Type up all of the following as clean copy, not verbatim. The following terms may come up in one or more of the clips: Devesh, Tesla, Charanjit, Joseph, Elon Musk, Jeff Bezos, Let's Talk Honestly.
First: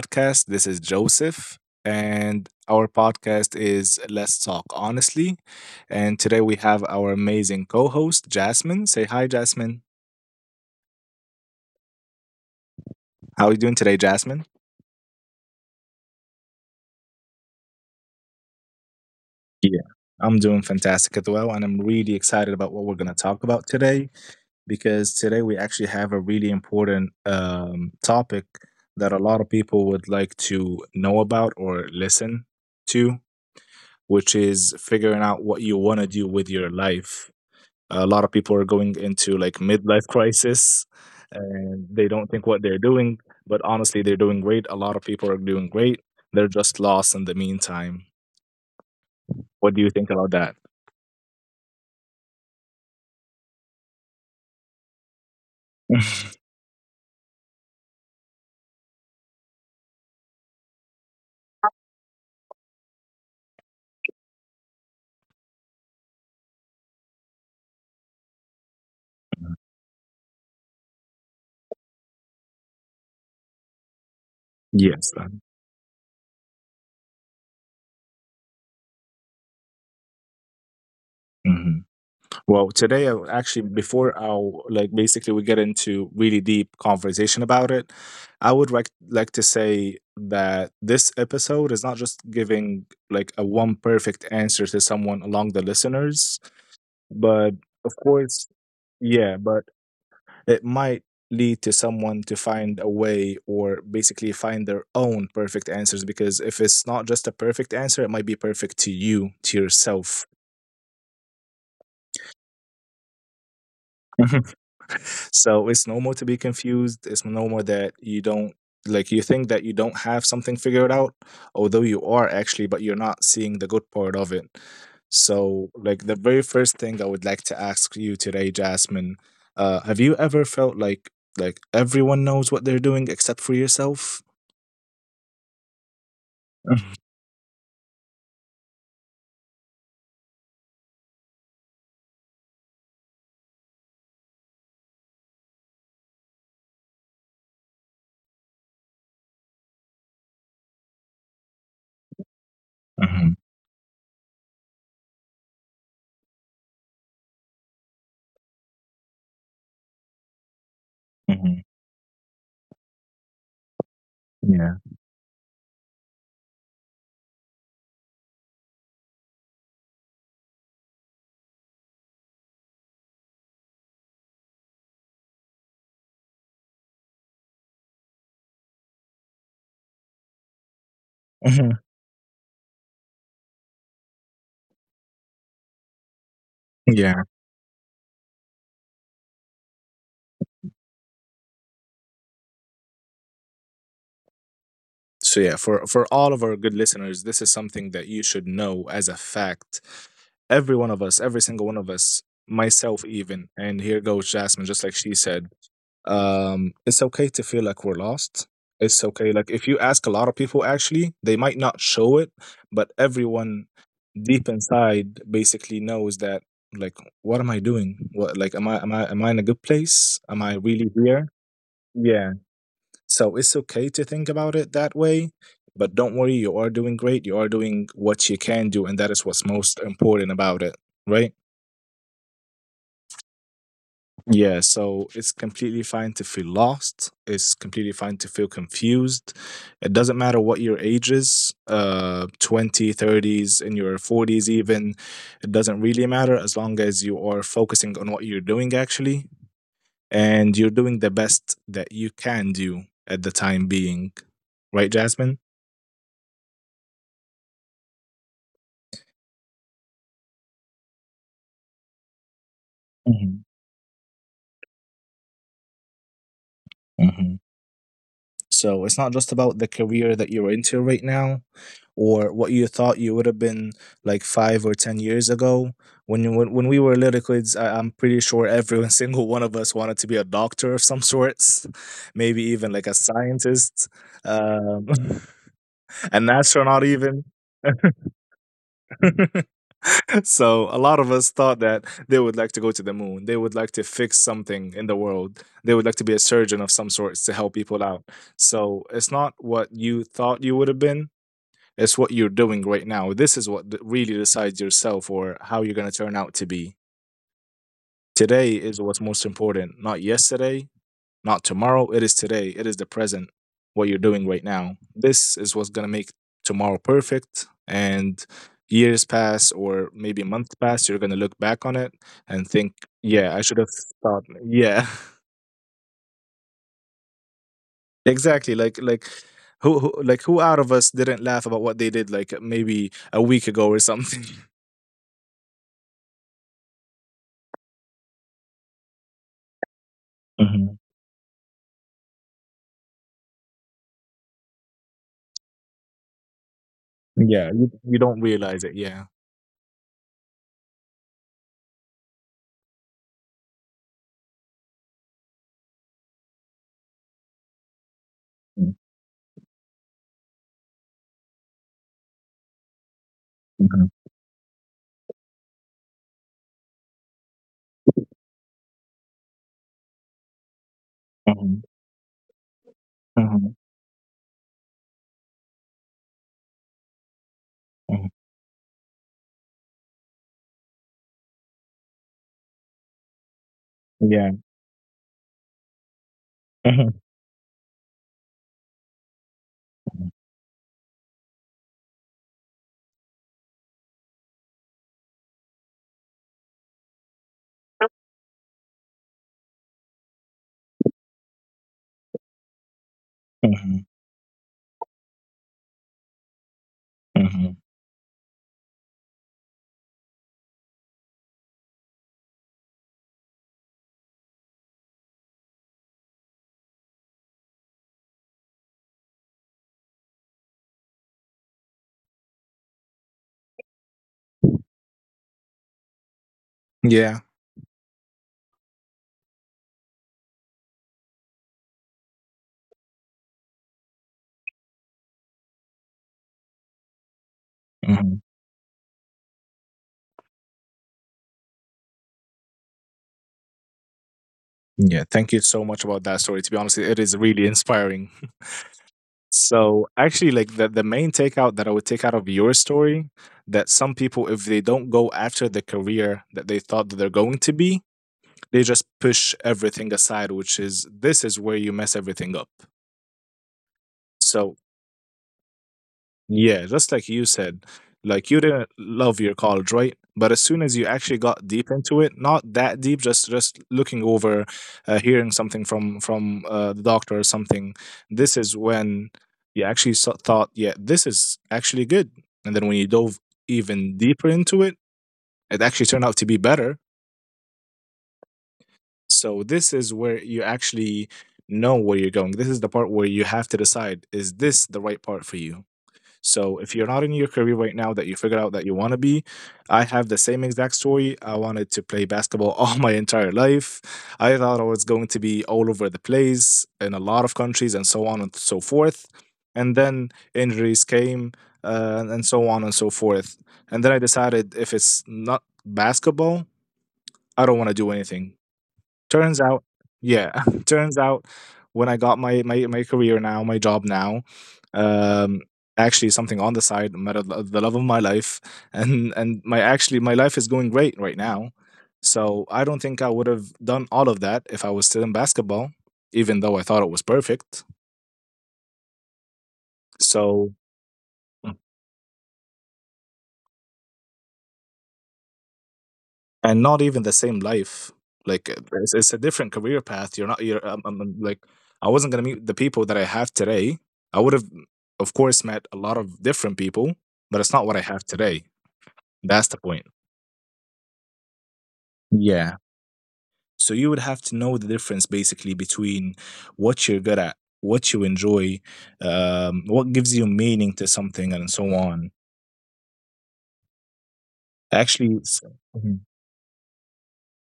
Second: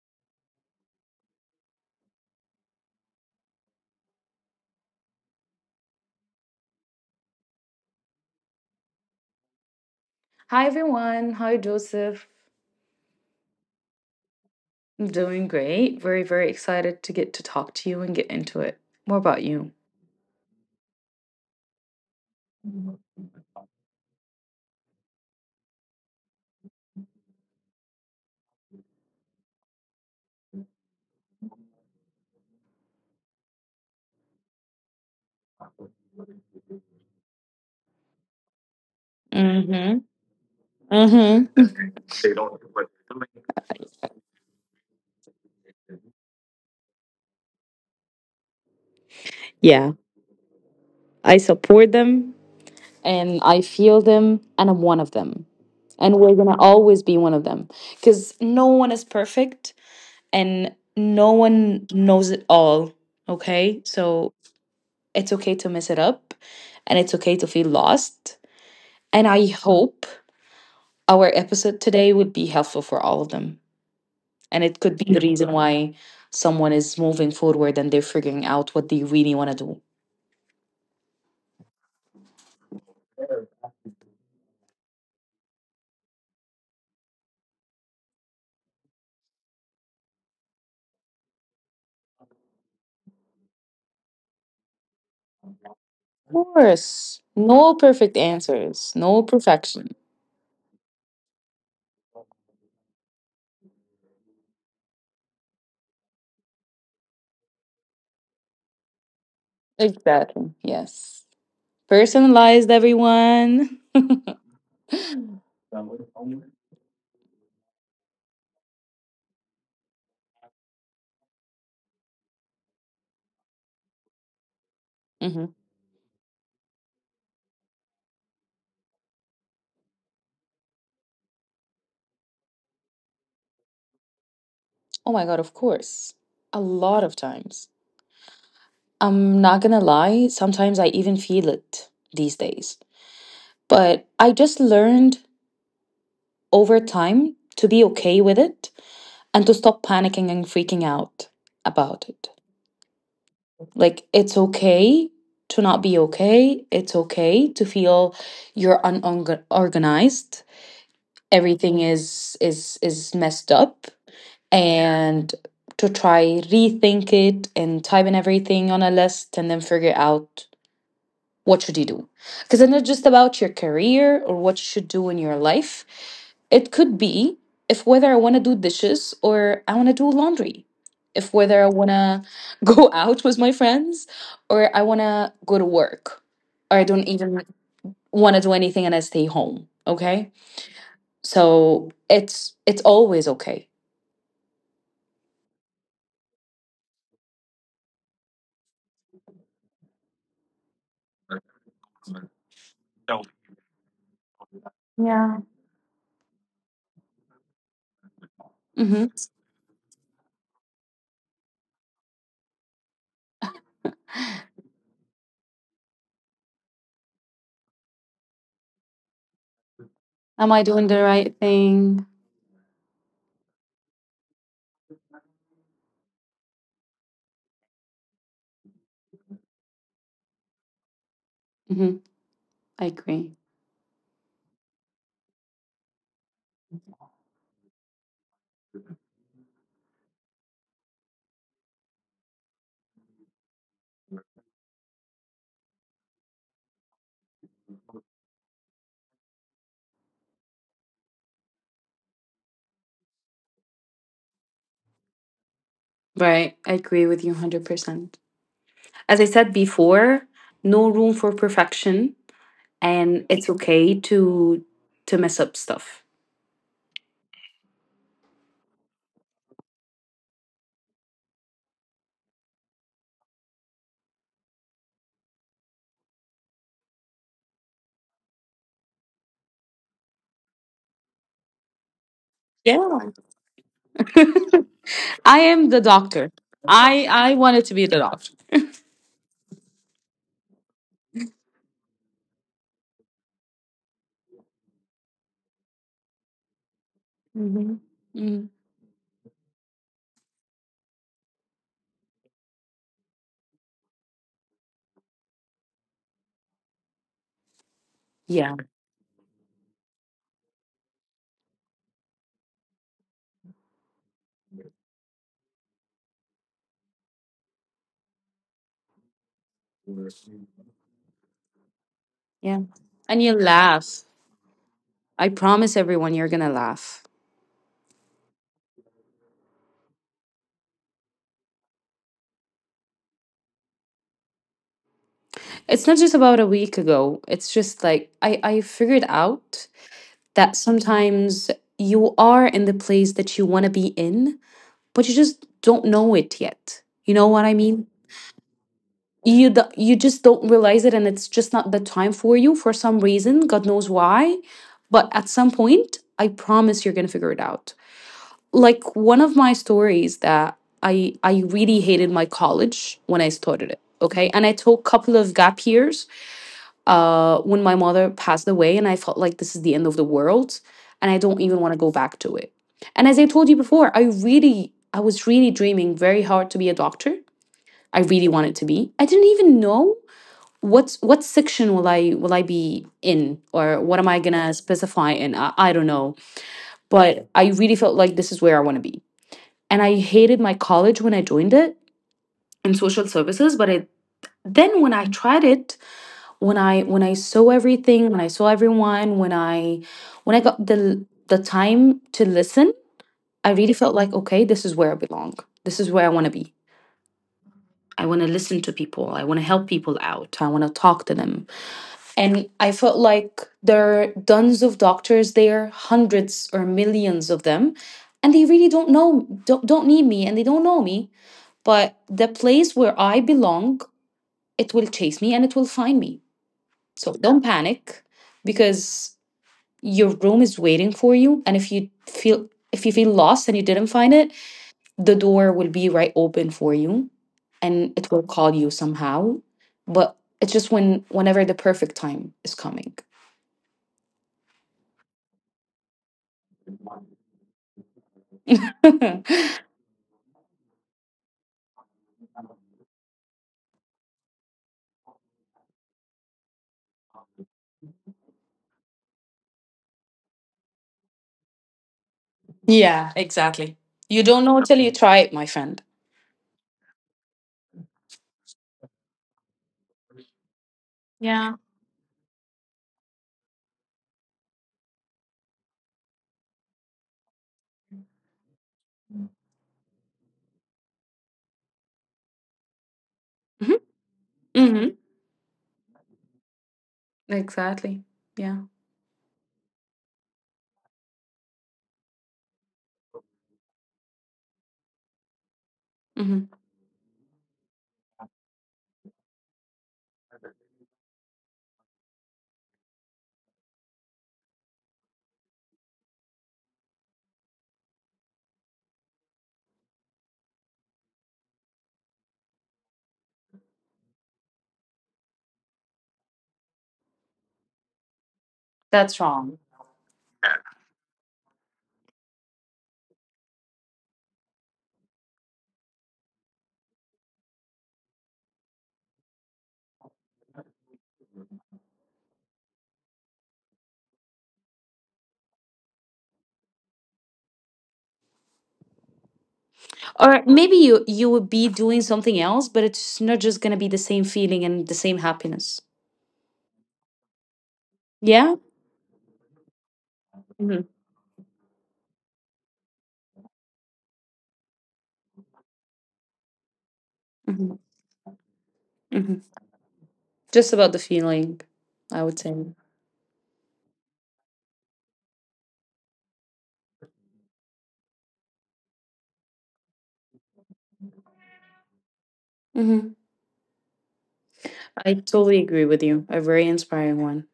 podcast. This is Joseph, and our podcast is Let's Talk Honestly. And today we have our amazing co host, Jasmine. Say hi, Jasmine. Hi everyone. Hi Joseph. How are you doing today, Jasmine? I'm doing great. Very, very excited to get to talk to you and get into it. More about you? Yeah. I'm doing fantastic as well, and I'm really excited about what we're going to talk about today because today we actually have a really important topic that a lot of people would like to know about or listen to, which is figuring out what you want to do with your life. A lot of people are going into like Mm-hmm. midlife crisis Mm-hmm. and they don't think what they're doing, but honestly, they're doing great. A lot of people are doing great. They're just lost in the meantime. What do Yeah. you think about that? I support them and I feel them and I'm one of them. And we're gonna always be one of them. Cause no one is perfect and no one knows it all. Okay? So it's okay to mess it up and it's okay to feel lost. And I hope our episode today would be helpful for all of them. And it could be Yes. the reason why someone is moving forward and they're figuring out what they really want to do. Mhm. Well, today, I, actually, before I'll like basically we get into really deep conversation about it, I would like to say that this episode is not just giving like a one perfect answer to someone along the Of listeners, course. but No of perfect course, answers, no yeah, but perfection. it might lead to someone to find a way or basically find their own perfect answers, because if it's not just a perfect answer, it might be perfect to you, to yourself. Exactly. Yes. Personalized, everyone. So it's normal to be confused. It's normal that you don't, like you think that you don't have something figured out, although you are actually, but you're not seeing the good part of it. So, like the very first thing I would like to ask you today, Jasmine, have you ever felt like everyone knows what they're doing except for yourself? Oh my God, of course. A lot of times. I'm not gonna lie, sometimes I even feel it these days. But I just learned over time to be okay with it and to stop panicking and freaking out about it. Mm-hmm. Like, it's okay to not be okay. It's okay to feel you're unorganized. Hmm. Everything is messed up Yeah. and to try rethink it and type in everything on a list and then figure out what should you do, because it's not just about your career or what you should do in your life. It could be if whether I want to do dishes or I want to do laundry, if whether I Mhm. want to go out with my friends or I want to go to work, or I don't Yeah. even want to do anything and I stay home. Okay, so it's always okay. So yeah, for all of our good listeners, this is something that you should know as a fact. Every one of us, every single one of us, myself even, and here goes Jasmine, just like she Yeah. said, it's okay to feel like we're lost. It's Mm-hmm. okay. Like if you ask a lot of people, actually, they might not show it, but everyone deep inside basically knows that. Like, what am I doing? What like am I in a good place? Am Am I I doing really the here? right thing? Yeah, so it's okay to think about it that way. But don't worry, you are doing great. You are doing what you can do, and that is what's most important about it, right? hmm I agree. Yeah, so it's completely fine to feel lost. It's completely fine to feel confused. It doesn't matter what your age is, 20, thirties, in your 40s even. It doesn't really matter as long as you are focusing on what you're doing actually and you're doing the best that you can do at the time being. Right, Jasmine? Right. I agree with you 100%. As I said before, no room for perfection, and it's okay to mess up stuff. Mhm. So it's not just about the career that you're into right now or what you thought you would have been like five or 10 years ago. When we were little kids, I'm pretty sure every single one of us wanted to be a doctor of some sorts, maybe even like a Yeah. scientist, um, I am the doctor. an astronaut, I even. I wanted to be the doctor. So a lot of us thought that they would like to go to the moon. They would like to fix something in the world. They would like to be a surgeon of some sorts to help hmm people out. Mm. So it's not what you thought you would have been. It's what you're doing right now. This is what really decides yourself or how you're going to turn out to be. Today Yeah. is what's most important, not yesterday, not tomorrow, it is today, it is the present, what you're doing right now. This is what's going to make tomorrow perfect. And years pass, or maybe months pass, you're going to look back on it and Yeah. think, And yeah, you I should have laugh. thought, like" yeah. I promise everyone you're gonna laugh. Exactly. Like who, who out of us didn't laugh about what they did like maybe a week ago or something. It's not just about a week ago. It's just like I figured out that Mhm. sometimes you are in the place that you wanna be in, but you just don't know it yet. You know what Yeah, I you, mean? you don't realize it. Yeah. You do, you just don't realize it, and it's just not the time for you for some reason, god knows why. But at some point I promise you're gonna figure it out. Mm, Like, one of my stories that I really hated my college when I started it, mhm, okay, and I took a couple of gap years when my mother passed away, and I felt like this is the end of the world and I don't even want to go back to it. And as I told you mhm, before, I was really dreaming very hard to be a doctor. I mhm, mhm. really wanted to be. I didn't even know what's, what section will I be in, or what am I Yeah. gonna specify in. I don't know, Mhm, but I really felt like this is where I want to be. And I mhm, hated my college when I joined it, in social services, but it, then when I tried it, when I saw everything, when I saw everyone, when I, when I got the time to listen, I really mhm, felt like okay, this is where I belong. This is where I want to be. mhm. I want to listen to people, I want to help people out, I want to talk to them. And I felt like there are tons of doctors there, hundreds or millions of them, and they really don't know don't need me and they don't know me. But the place where I belong, it will chase me and it will find me. So Yeah. don't panic, because your room is waiting for you, and if you feel lost and you didn't find it, the door will be right open for you and it Mhm. will call you somehow. But it's just when, whenever the perfect time is coming. Yeah, thank you so much about that story. To be honest, it is really inspiring. So actually, like the main takeout that I would take out of your story, that some people, if they don't go after the career that they thought that they're going to be, they just push everything aside, which is this is where you mess everything up. Yeah, exactly. You don't know So till you try it, my friend. yeah, just like you said, like you didn't love your college, right? But as soon as you actually got Yeah. deep into it, not that deep, just looking over, hearing something from the doctor or something, this is when you actually thought, yeah, this is actually good. And then when you dove hmm even deeper into it, hmm it actually turned out to be better. Exactly. Yeah. So this is where you actually know where you're going. This is the part where you have to decide: is this the right part for you? hmm So if you're not in your career right now that you figured out that you want to be, I have the same exact story. I wanted to play basketball all my entire life. I thought I was going to be all over the place in a lot of countries and so on and so forth. And then injuries came, and so on and so forth. And then I decided if it's not basketball, I don't want to do anything. That's Turns wrong. out, yeah, turns out when I got my career now, my job now, um, actually something on the side, I met the love of my life, and my actually my life is going great right now. So I don't think I would have done all of that if I was still in basketball, even though I thought it was perfect. Or So maybe you would be doing something else, but it's not just gonna be the same feeling and the same happiness. and not even the same life, like Yeah. It's a different career path, you're not you're hmm like I wasn't going to meet the people that I have today. I would have of course met a lot of different people, but it's not hmm what I have today. hmm That's the point. Just about the feeling, I would Yeah, say. so you would have to know the difference basically between what you're good at, what you enjoy, what gives you meaning to something and so on, hmm I actually totally agree mm-hmm. with you. A very inspiring one.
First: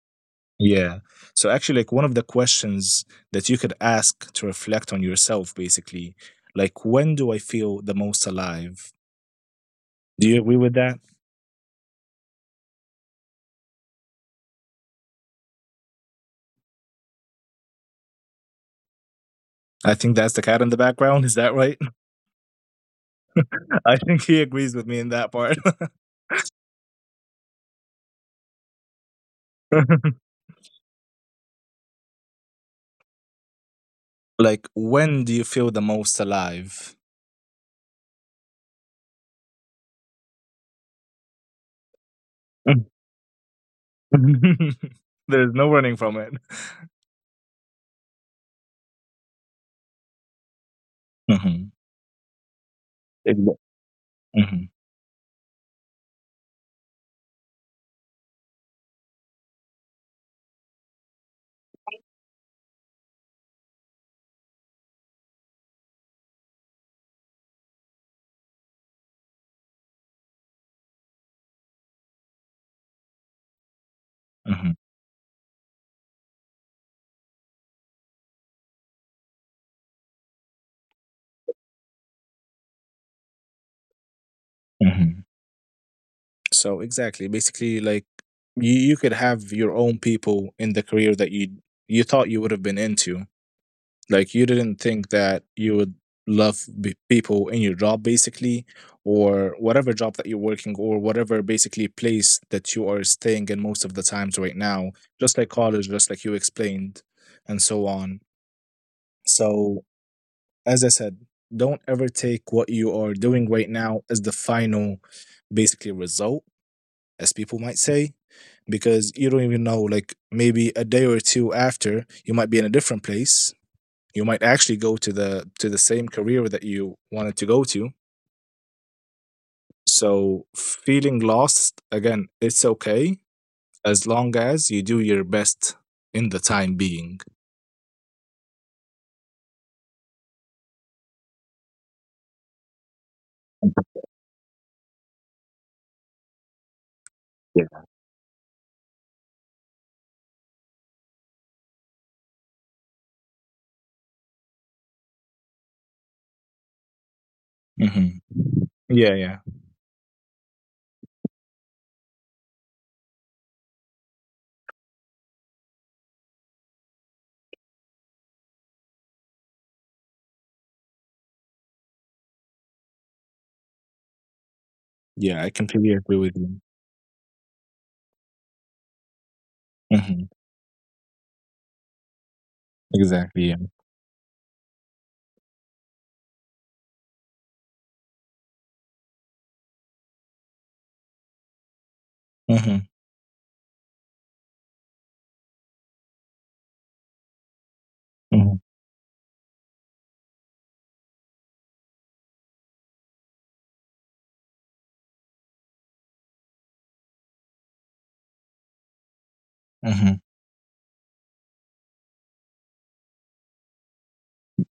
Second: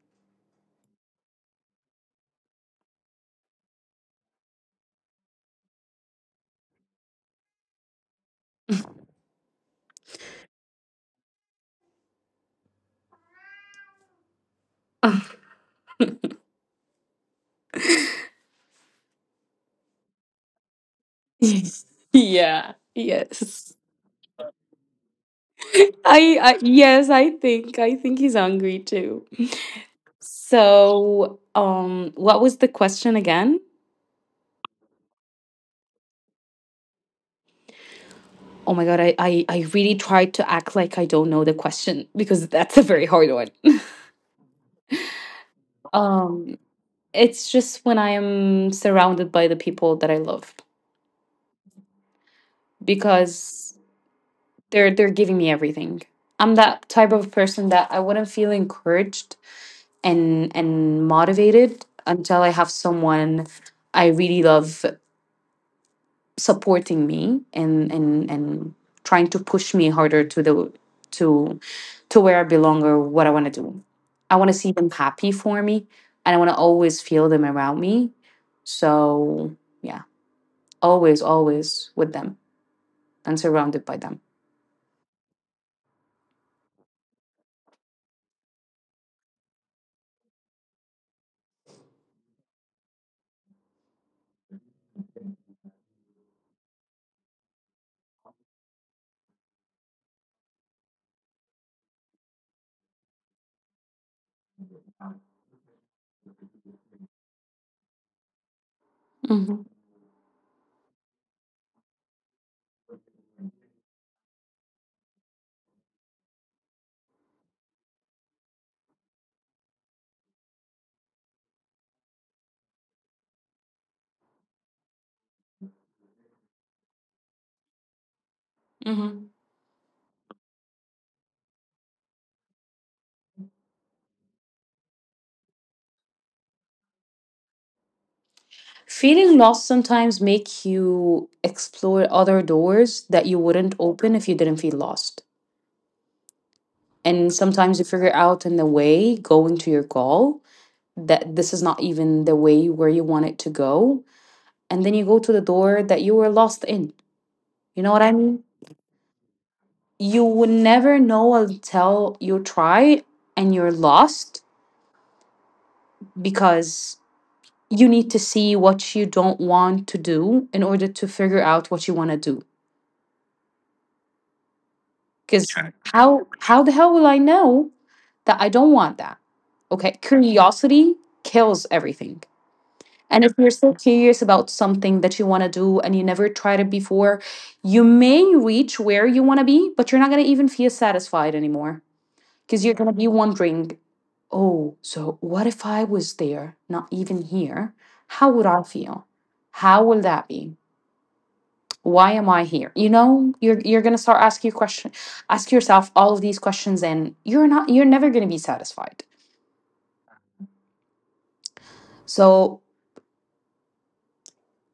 Yeah. So actually, like one of the questions that you could ask to reflect on yourself, basically, like when do I feel the most alive? Do you agree with that? I think that's the cat in the background. Is that right? Yes. Yeah. Yes. I think he agrees with me in that part. I yes, I think he's hungry too. So, what was the question again? Like when do you feel the most alive? Oh my God, I really tried to act like I don't know the question because that's a very hard one. There's no running from it. um, it's just when I am surrounded by the people that I love, Hmm. because Hmm. they're giving me everything. I'm that type of person that I wouldn't feel encouraged and motivated until I have someone I really love supporting me and trying to push me harder to the, to to where I belong or what I want to do. I want to see Hmm. them happy for me, and I want to always feel them around me. So, yeah, always, always with them and surrounded by them. Hmm. So exactly, basically, like you could have your own people in the career that you thought you would have been into. Like you didn't think that you would love people in your job, basically, or whatever job that you're working, or whatever basically place that you are staying in most of the times right now. Just like college, just like you explained, and so on. hmm So as I said, don't ever take what you are doing right now as the final basically result as people might say, because you don't even know. Like maybe a day or two after, you might be in a different place. You might actually go to the same career that you wanted to go to. hmm So feeling lost again, it's okay as long as you do your best in the time being. Feeling lost sometimes make you explore other doors that you wouldn't open if you didn't feel lost. And sometimes you Yeah. figure out in the way going to your goal that this is not even the way where you want it to go. And then you go to the door that you were lost in. You know what I Hmm. mean? Yeah, yeah, You would never know until you try and you're lost, because you need to see what you don't want to do in order to figure out what you want to do. yeah. I Because completely agree how with you. how the hell will I know that I don't want that? Okay, Hmm. curiosity kills everything. And if Exactly. you're Yeah. so curious about something that you want to do and you never tried it before, you may reach where you want to be, but you're not going to even feel satisfied anymore, because you're Hmm. going to be wondering, oh, so what if I was there, not even here? How would Hmm. I feel? How will that be? Why am I here? You know, you're gonna start asking your question, ask yourself all of these questions, and you're never gonna be satisfied. Hmm. So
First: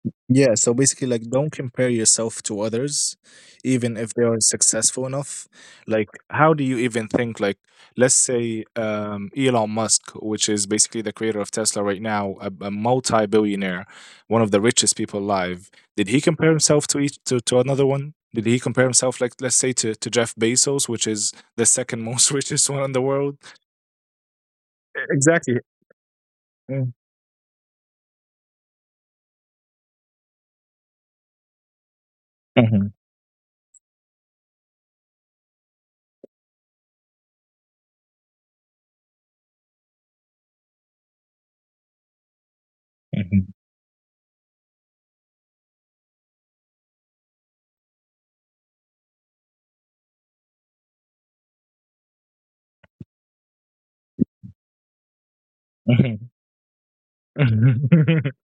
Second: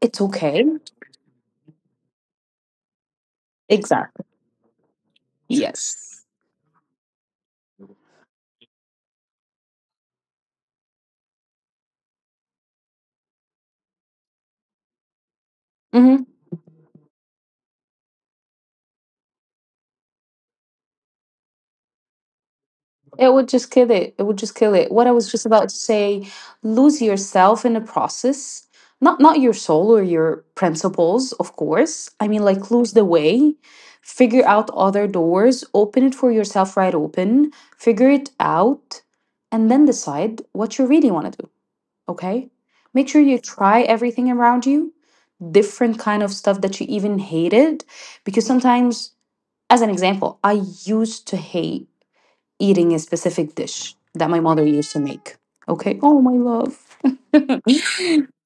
it's Yeah, okay. so basically, like, don't compare yourself to others, even if Exactly. they are successful enough. Like, Yes. how do you even think? Like, let's say Elon Musk, which is basically the creator of Tesla right now, a multi-billionaire, one of the richest people alive. Did he Mhm. compare himself to to another one? Did he compare himself, like, let's say to Jeff Bezos, which is the second most richest one in the It world? would just kill it. It would just kill it. What I was just Exactly. about to say, Mm. lose yourself in the process. Not, not your soul or your principles, of course. I mean, like, lose Mhm, the way, figure out other doors, open it for yourself right open, figure it out, and then decide what you really want to do, okay? Make sure you mhm, try everything around you, different kind of stuff that you even hated, because sometimes, as an example, I used to hate eating a specific dish that my mother used to make. Okay. Oh mhm, my love. mhm.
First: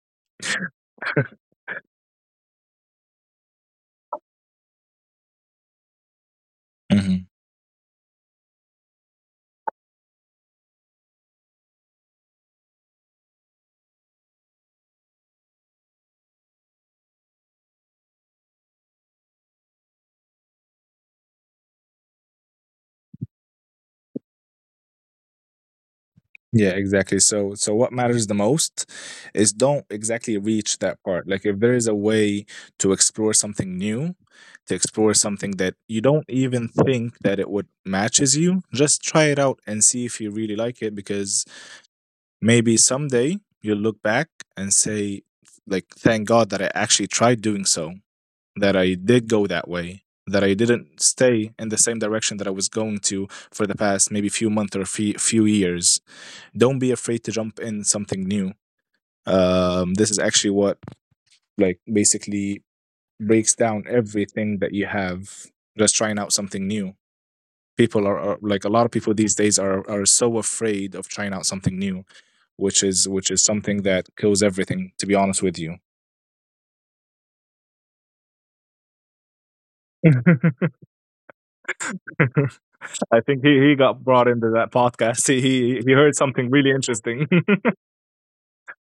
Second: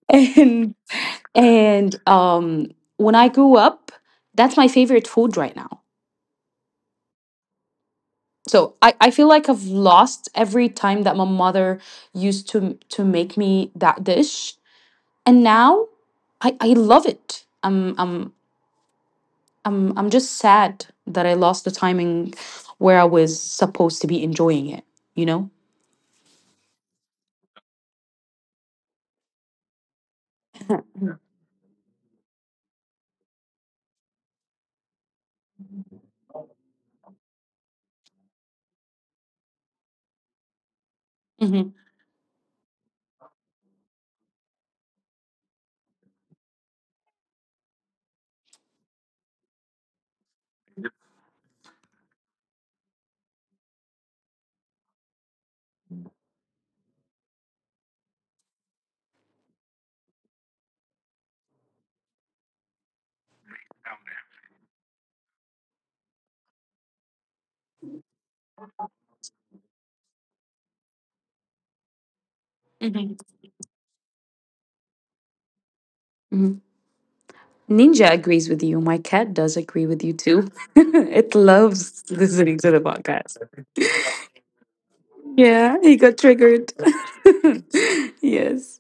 and and When I grew up, that's my favorite food right now. So I feel like I've lost every time that my mother used to make me that dish. And now, I love it. I'm just sad that I lost the timing where I was supposed to be enjoying it, you know? Yeah, exactly. So, so what matters the most is don't exactly reach that part. Like, if there is a way to explore something new, to explore something that you don't even think that it would matches you, just try it out and see if you really like it. Because Mm-hmm. maybe someday you'll look back and say, like, thank God that I actually tried doing so, that I did go that way, that I didn't stay in the same direction that I was going to for the past maybe few months or few years. Don't be afraid to jump in something new. This is actually what, like, basically breaks down everything that you have, just trying out something new. People are like a lot of people these days are so afraid of trying out something new, which is Mm-hmm. something that kills everything, to be honest with you. Ninja agrees with you. My cat does agree with you too. it loves listening to the I podcast. think he got brought into that podcast, he Yeah, he, he he heard got something really triggered. interesting. yes.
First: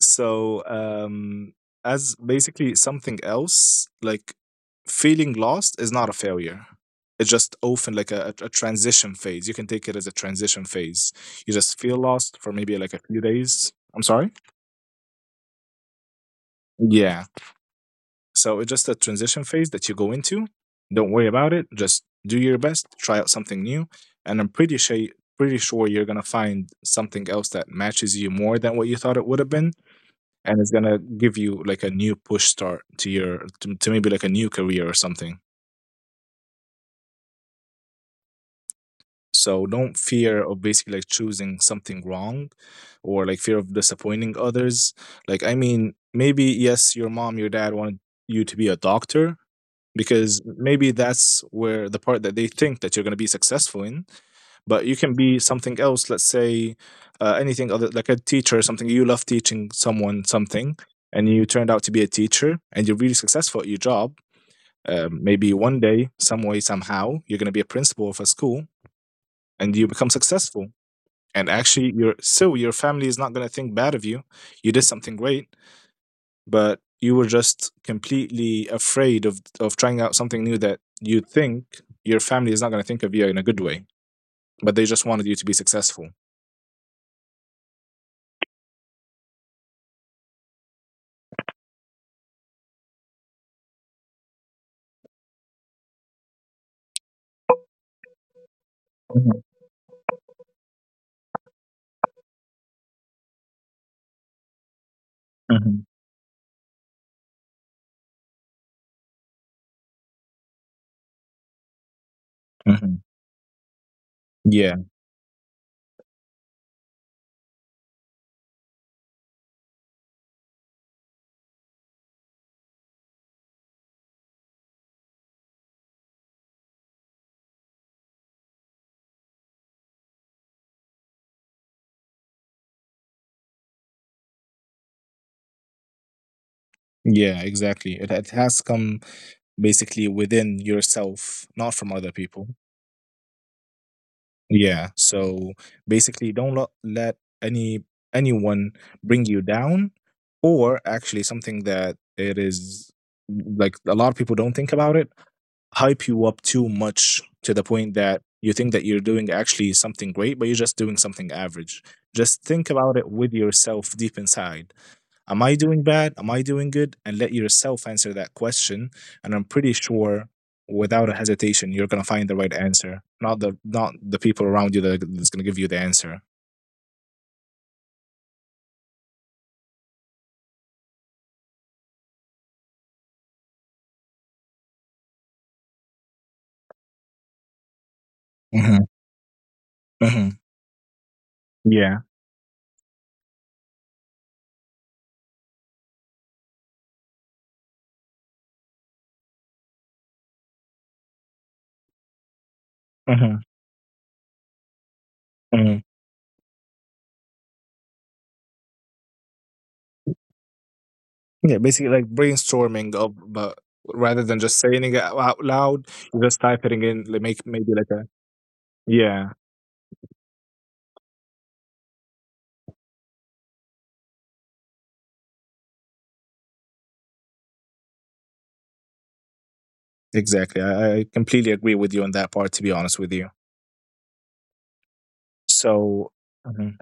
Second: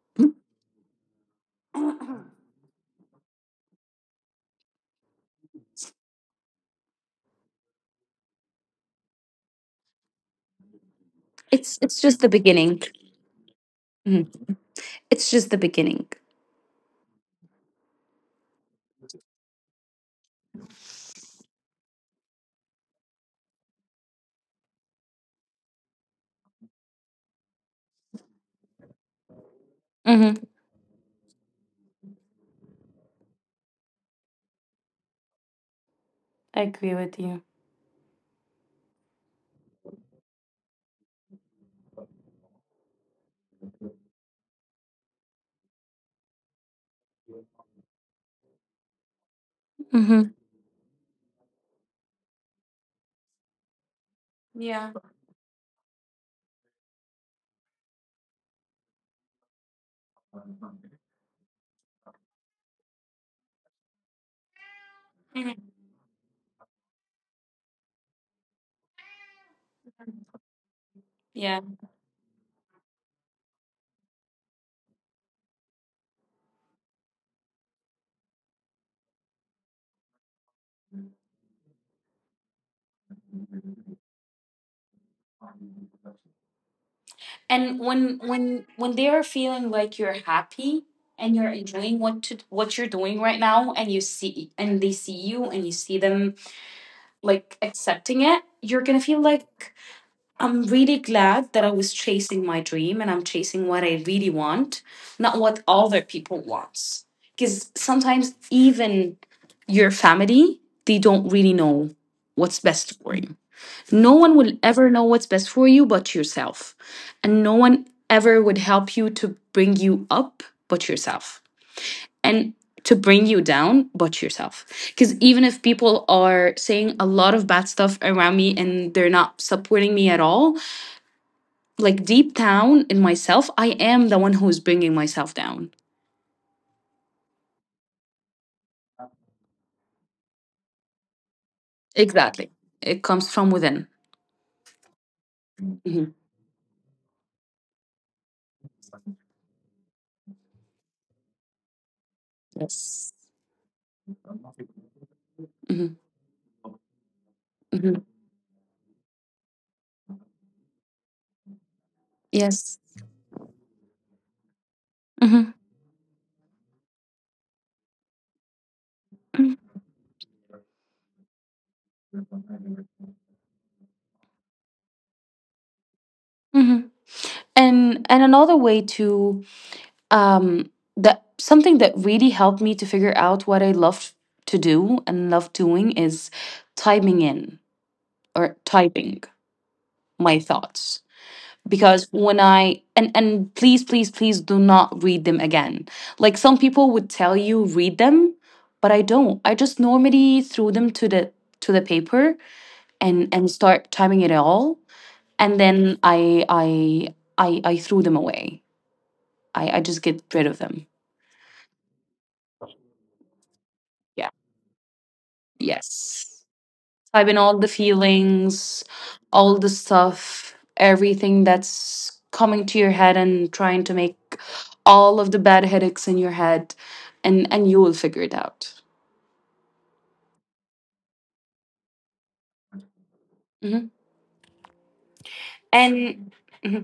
So, as basically something else, like, feeling lost is not a failure. It's just often like a transition phase. You can take it as a transition phase. You It's just feel it's just the lost for maybe beginning. like a few days. I'm sorry? Mhm. It's just the beginning. Yeah. So it's just a transition phase that you go into. Don't worry about it. Just do your best, try out something new. And I'm pretty sure you're gonna find something else that matches you more than what you thought it would have been, Mm-hmm. and it's gonna give you like a new push start to your to maybe like a new career or something. I agree with you. So don't fear of basically like choosing something wrong, or like fear of disappointing others. Like, I mean, maybe yes, your mom, your dad wanted you to be a doctor Mm-hmm. because maybe that's where the part that they think that you're going to be successful in. But Yeah. you can be something else. Let's say anything other like a teacher or something. You love teaching someone something, and you turned out to be a teacher and you're really successful at your job. Maybe Mhm. one day, some way, somehow, you're going to be a principal of a school and you become successful. And Yeah. actually, so your family is not going to think bad of you. You did something great, but you were just completely afraid of trying out something new that you think your family is not going to think of you in a good way, but they just wanted you to be successful. And when they are feeling like you're happy and you're enjoying what, to what you're doing right now, and you see and they see you and you see them like accepting it, you're gonna feel Mm-hmm. like I'm really glad that I was chasing my dream and I'm chasing what I really want, not what Mm-hmm. other people want. Because sometimes even your family, they don't really know what's Mm-hmm. best for you. No one will Yeah, ever know what's best for you but yourself. And no one ever would help you to bring you up but yourself. And to bring you down but yourself. Because even if people are saying a lot of bad stuff around me and they're not supporting me at all, like, deep down in myself, I am the one who's bringing myself down. yeah, exactly. It has come basically within yourself, not from other Exactly. people. It comes from within. Yeah. So Mhm. basically, don't let any anyone bring you down. Or actually something that it is, Yes. like, a lot of people don't think about it. Mhm. Hype you up too much to the Mhm. point that you think that you're doing actually something great, but you're just doing something average. Just Yes. think about it with yourself deep inside. Mhm. Am I doing bad? Am I doing good? And let yourself answer that question. And I'm Mhm. pretty sure, without a hesitation, you're gonna find the right answer. Not the people around you that that's gonna give you the answer. Mhm. And Another way to, that something that really helped me to figure out what I love to do and love doing is typing in, or Hmm. typing Hmm. my thoughts. Yeah. Because when I, and please please please do not read them again, like some people would tell you read them, but I don't. I just normally threw them to the, to the paper, Hmm. and start timing it all, and Hmm. then I threw them away. I just get rid of them. Yeah. Basically, like, brainstorming of, but rather Yeah. than just saying it out loud, you Yes. just typing in I like mean, make all the maybe like a feelings, yeah. all the stuff, everything that's coming to your head, and trying to make all of the bad headaches in your head, and you will figure it out. Exactly. I completely agree with you on that part. To be honest with you. hmm So, And mhm,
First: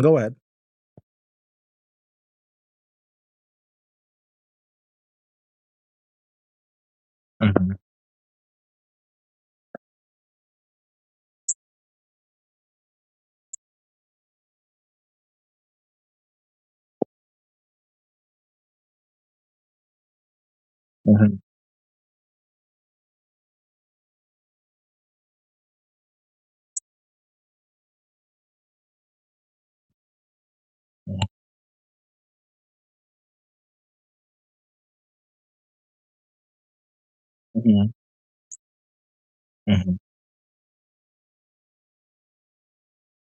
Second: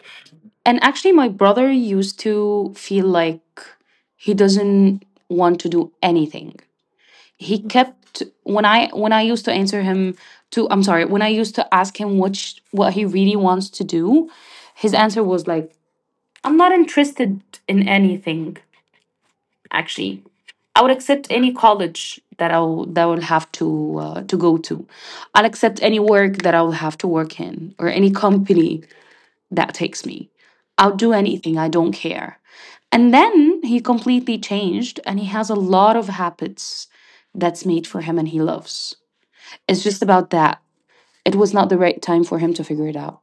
go ahead. and actually, my brother used to feel like he doesn't want to do anything. He Hmm. kept, when I used to answer him to, I'm sorry, when I used to ask him which, what he really wants to do, his answer was like, I'm not interested in anything, actually. I would accept Hmm. any college that I will have to, to go to. I'll accept any work that I will have to work in, or any company that takes me. I'll do anything. I don't care. And then he completely changed, and he has a lot of habits that's made for him and he loves. It's Hmm. just about that. It was not the right time for him to figure it out.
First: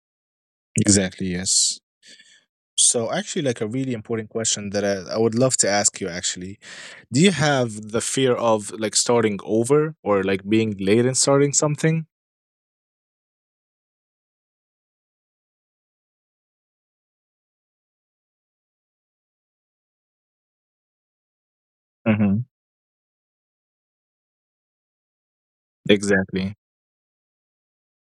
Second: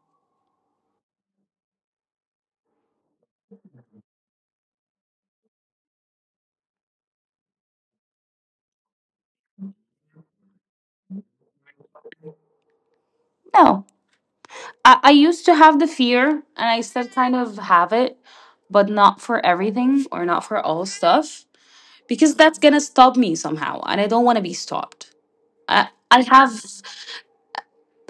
Exactly, yes. So actually, like, a really important question that I would love to ask you actually. Do you have the fear of, like, starting over, or like being late in starting something? No, I used to have the fear, and I still kind of have it, but not for everything or not for all stuff, because Hmm. that's going to stop me somehow and I don't want to be stopped. I, I have Exactly.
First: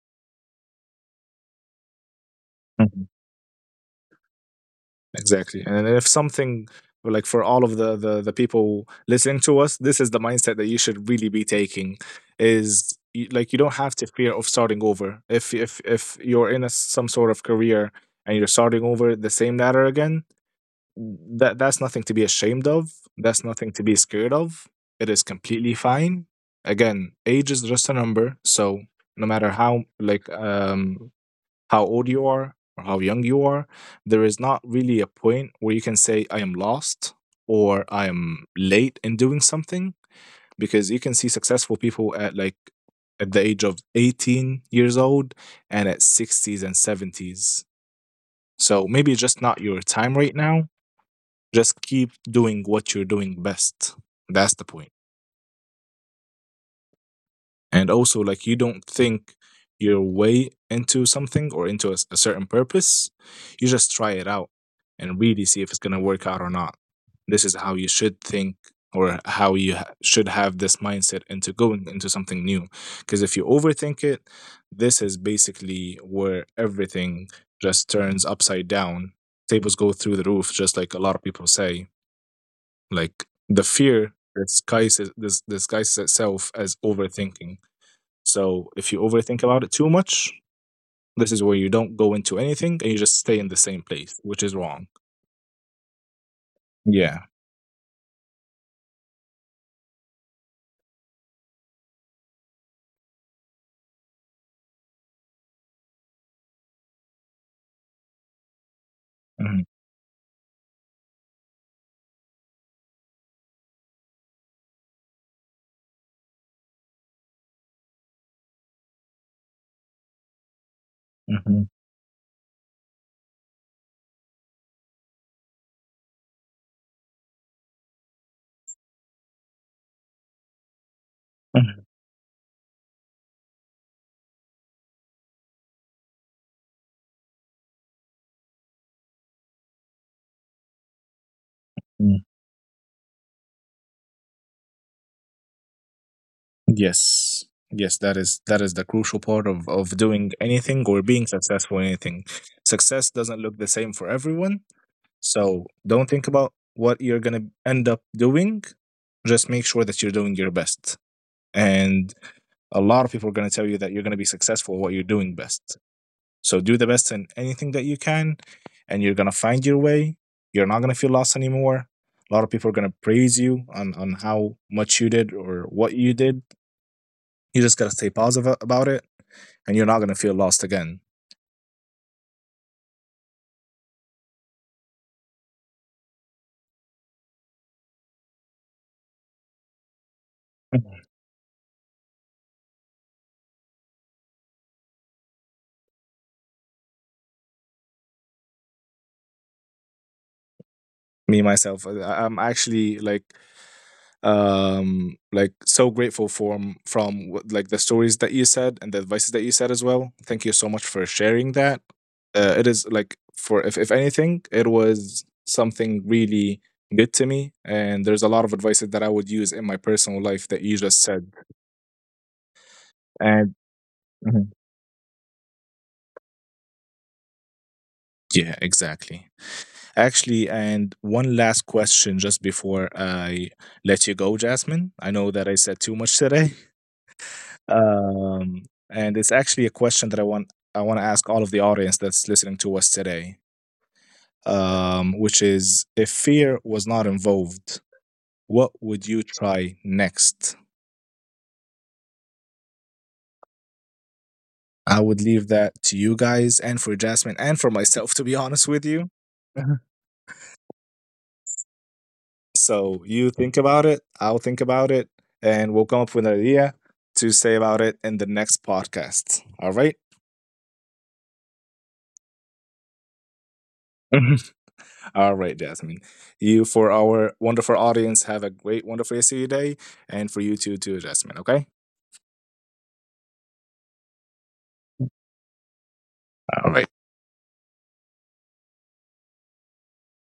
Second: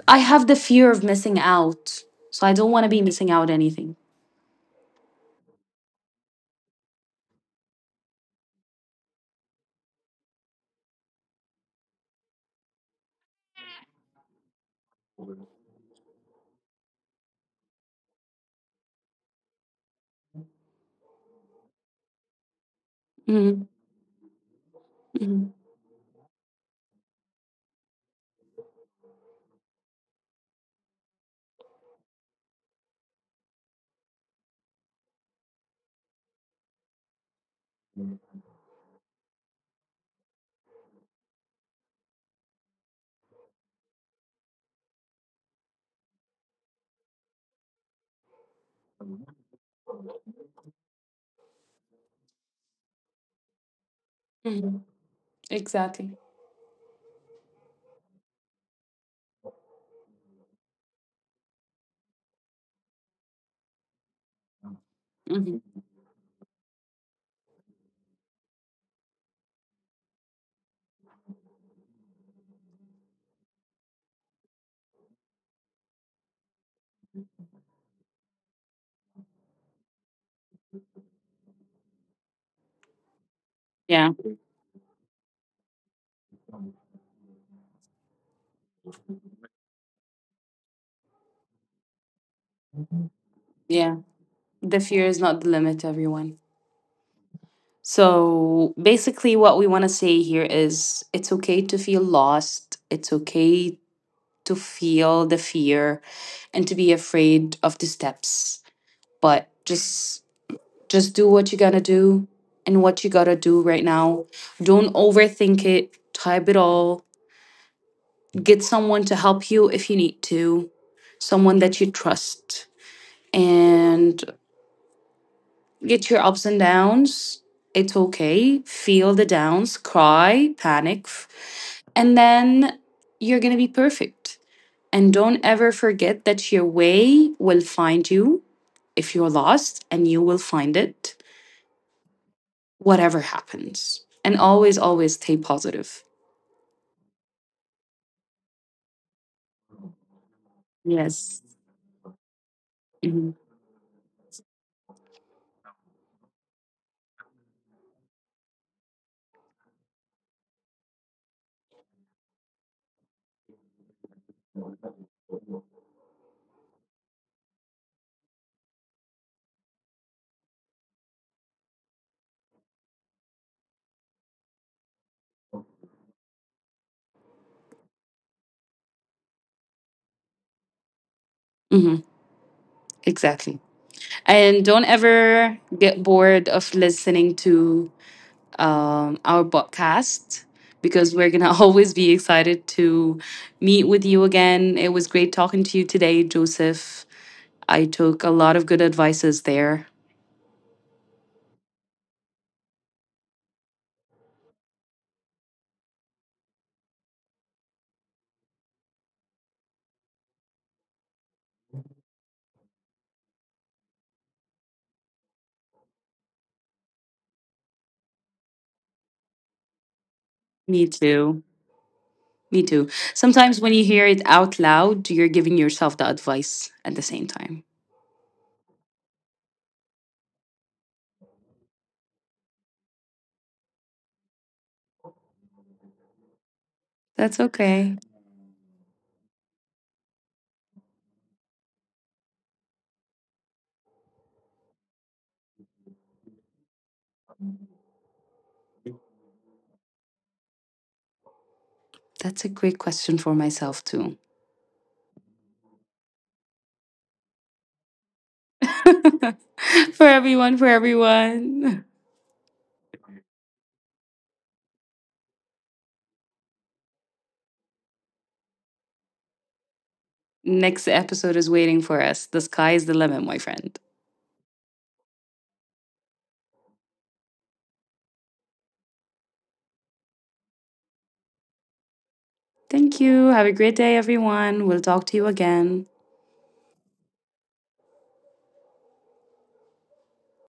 I have the fear of missing out. So I don't want to be Hmm. missing out anything. Exactly. And if something, like, for all of the, the people listening to us, this is the mindset that you should really be taking, is like you don't have to fear of starting over. If you're in a some sort of career and you're starting over the same ladder again, that that's nothing to be ashamed of. That's hmm nothing to be scared of. It is hmm completely fine. Again, age is just a number. So no matter how, like, how old you are or how young you are, there is not really a point where you can say I am lost or I am late in doing something, because you can see successful people at like at the age of 18 years old and at 60s and 70s. So maybe it's just not your time right now, just keep doing what you're doing best. That's the hmm point. Exactly. And also, like, you don't think your way into something or into a certain purpose. You just try it out and really see if hmm it's going to work out or not. This is how you should think, or how you should have this mindset into going into something new. Because if you overthink it, this is basically where everything just turns upside down. Tables go through the roof, just like a lot of people say. Like, the Yeah. fear disguises itself as overthinking. So if you overthink about it too much, this is where you don't go into anything and you just stay in the same Yeah. place, which is The wrong. fear is not the limit, everyone. Yeah. So basically, what we want to say here is it's okay to feel lost. It's okay to feel the fear and to be afraid of the steps, but Mhm, just do what you gotta do, and what you gotta do right now. Don't overthink it, type it all, get someone to help you if you need to, someone mhm, that you trust, and get your ups and downs. It's okay, feel the downs, cry, panic, mhm, and then you're gonna be perfect. And don't ever forget that your way will find you if you're lost, and you will find it, mhm. whatever happens. And always, always stay positive. Yes. Yes, that is the crucial part of doing anything or being Yes. successful in anything. Success hmm doesn't look the same for everyone, so don't think about what you're gonna end up doing. Just make sure that you're doing your best, and a lot of people are going to tell you that you're going to be successful at what you're doing best. So do the best in anything that you can, and you're going to find your way. You're not going to feel lost anymore. A lot of people are going to praise you on how much you did or what you did. You just got to stay positive about it, and you're not going to feel lost again. hmm Exactly. And don't ever get bored of listening to our podcast, Mm-hmm. because we're going to always be excited to meet with you again. It was great talking to you today, Joseph. I took a lot of good advices there. Me, myself, I'm actually like so grateful from what- like the stories that you said and the advices that you said as well. Thank you so much for sharing that. It is like for if anything, it was something really good to me, and there's a lot of advices that I would use in my personal life that you Me just said. too. Me too. And Sometimes when you hear it mhm, out loud, you're giving yourself the advice at the same time. yeah exactly, actually, and one last question just before I let you go, Jasmine. I know that I said too much today. That's okay. Um, and it's actually a question that I want to ask all of the audience that's listening to us today, which is, if fear was not involved, what would you try next? That's a great question for myself too. I would leave that to you guys, and for Jasmine and for myself, to be honest with you. for everyone, for everyone. So you think about it, I'll think about it, and we'll come up with an idea to say about it in the next podcast. All right? Next episode is waiting for us. The sky is the limit, my friend. All right, Jasmine. You, for our wonderful audience, have a great, wonderful rest of your day, and for you too, too, Jasmine. Okay. Thank you. Have a great day, everyone. We'll talk to you again. All right.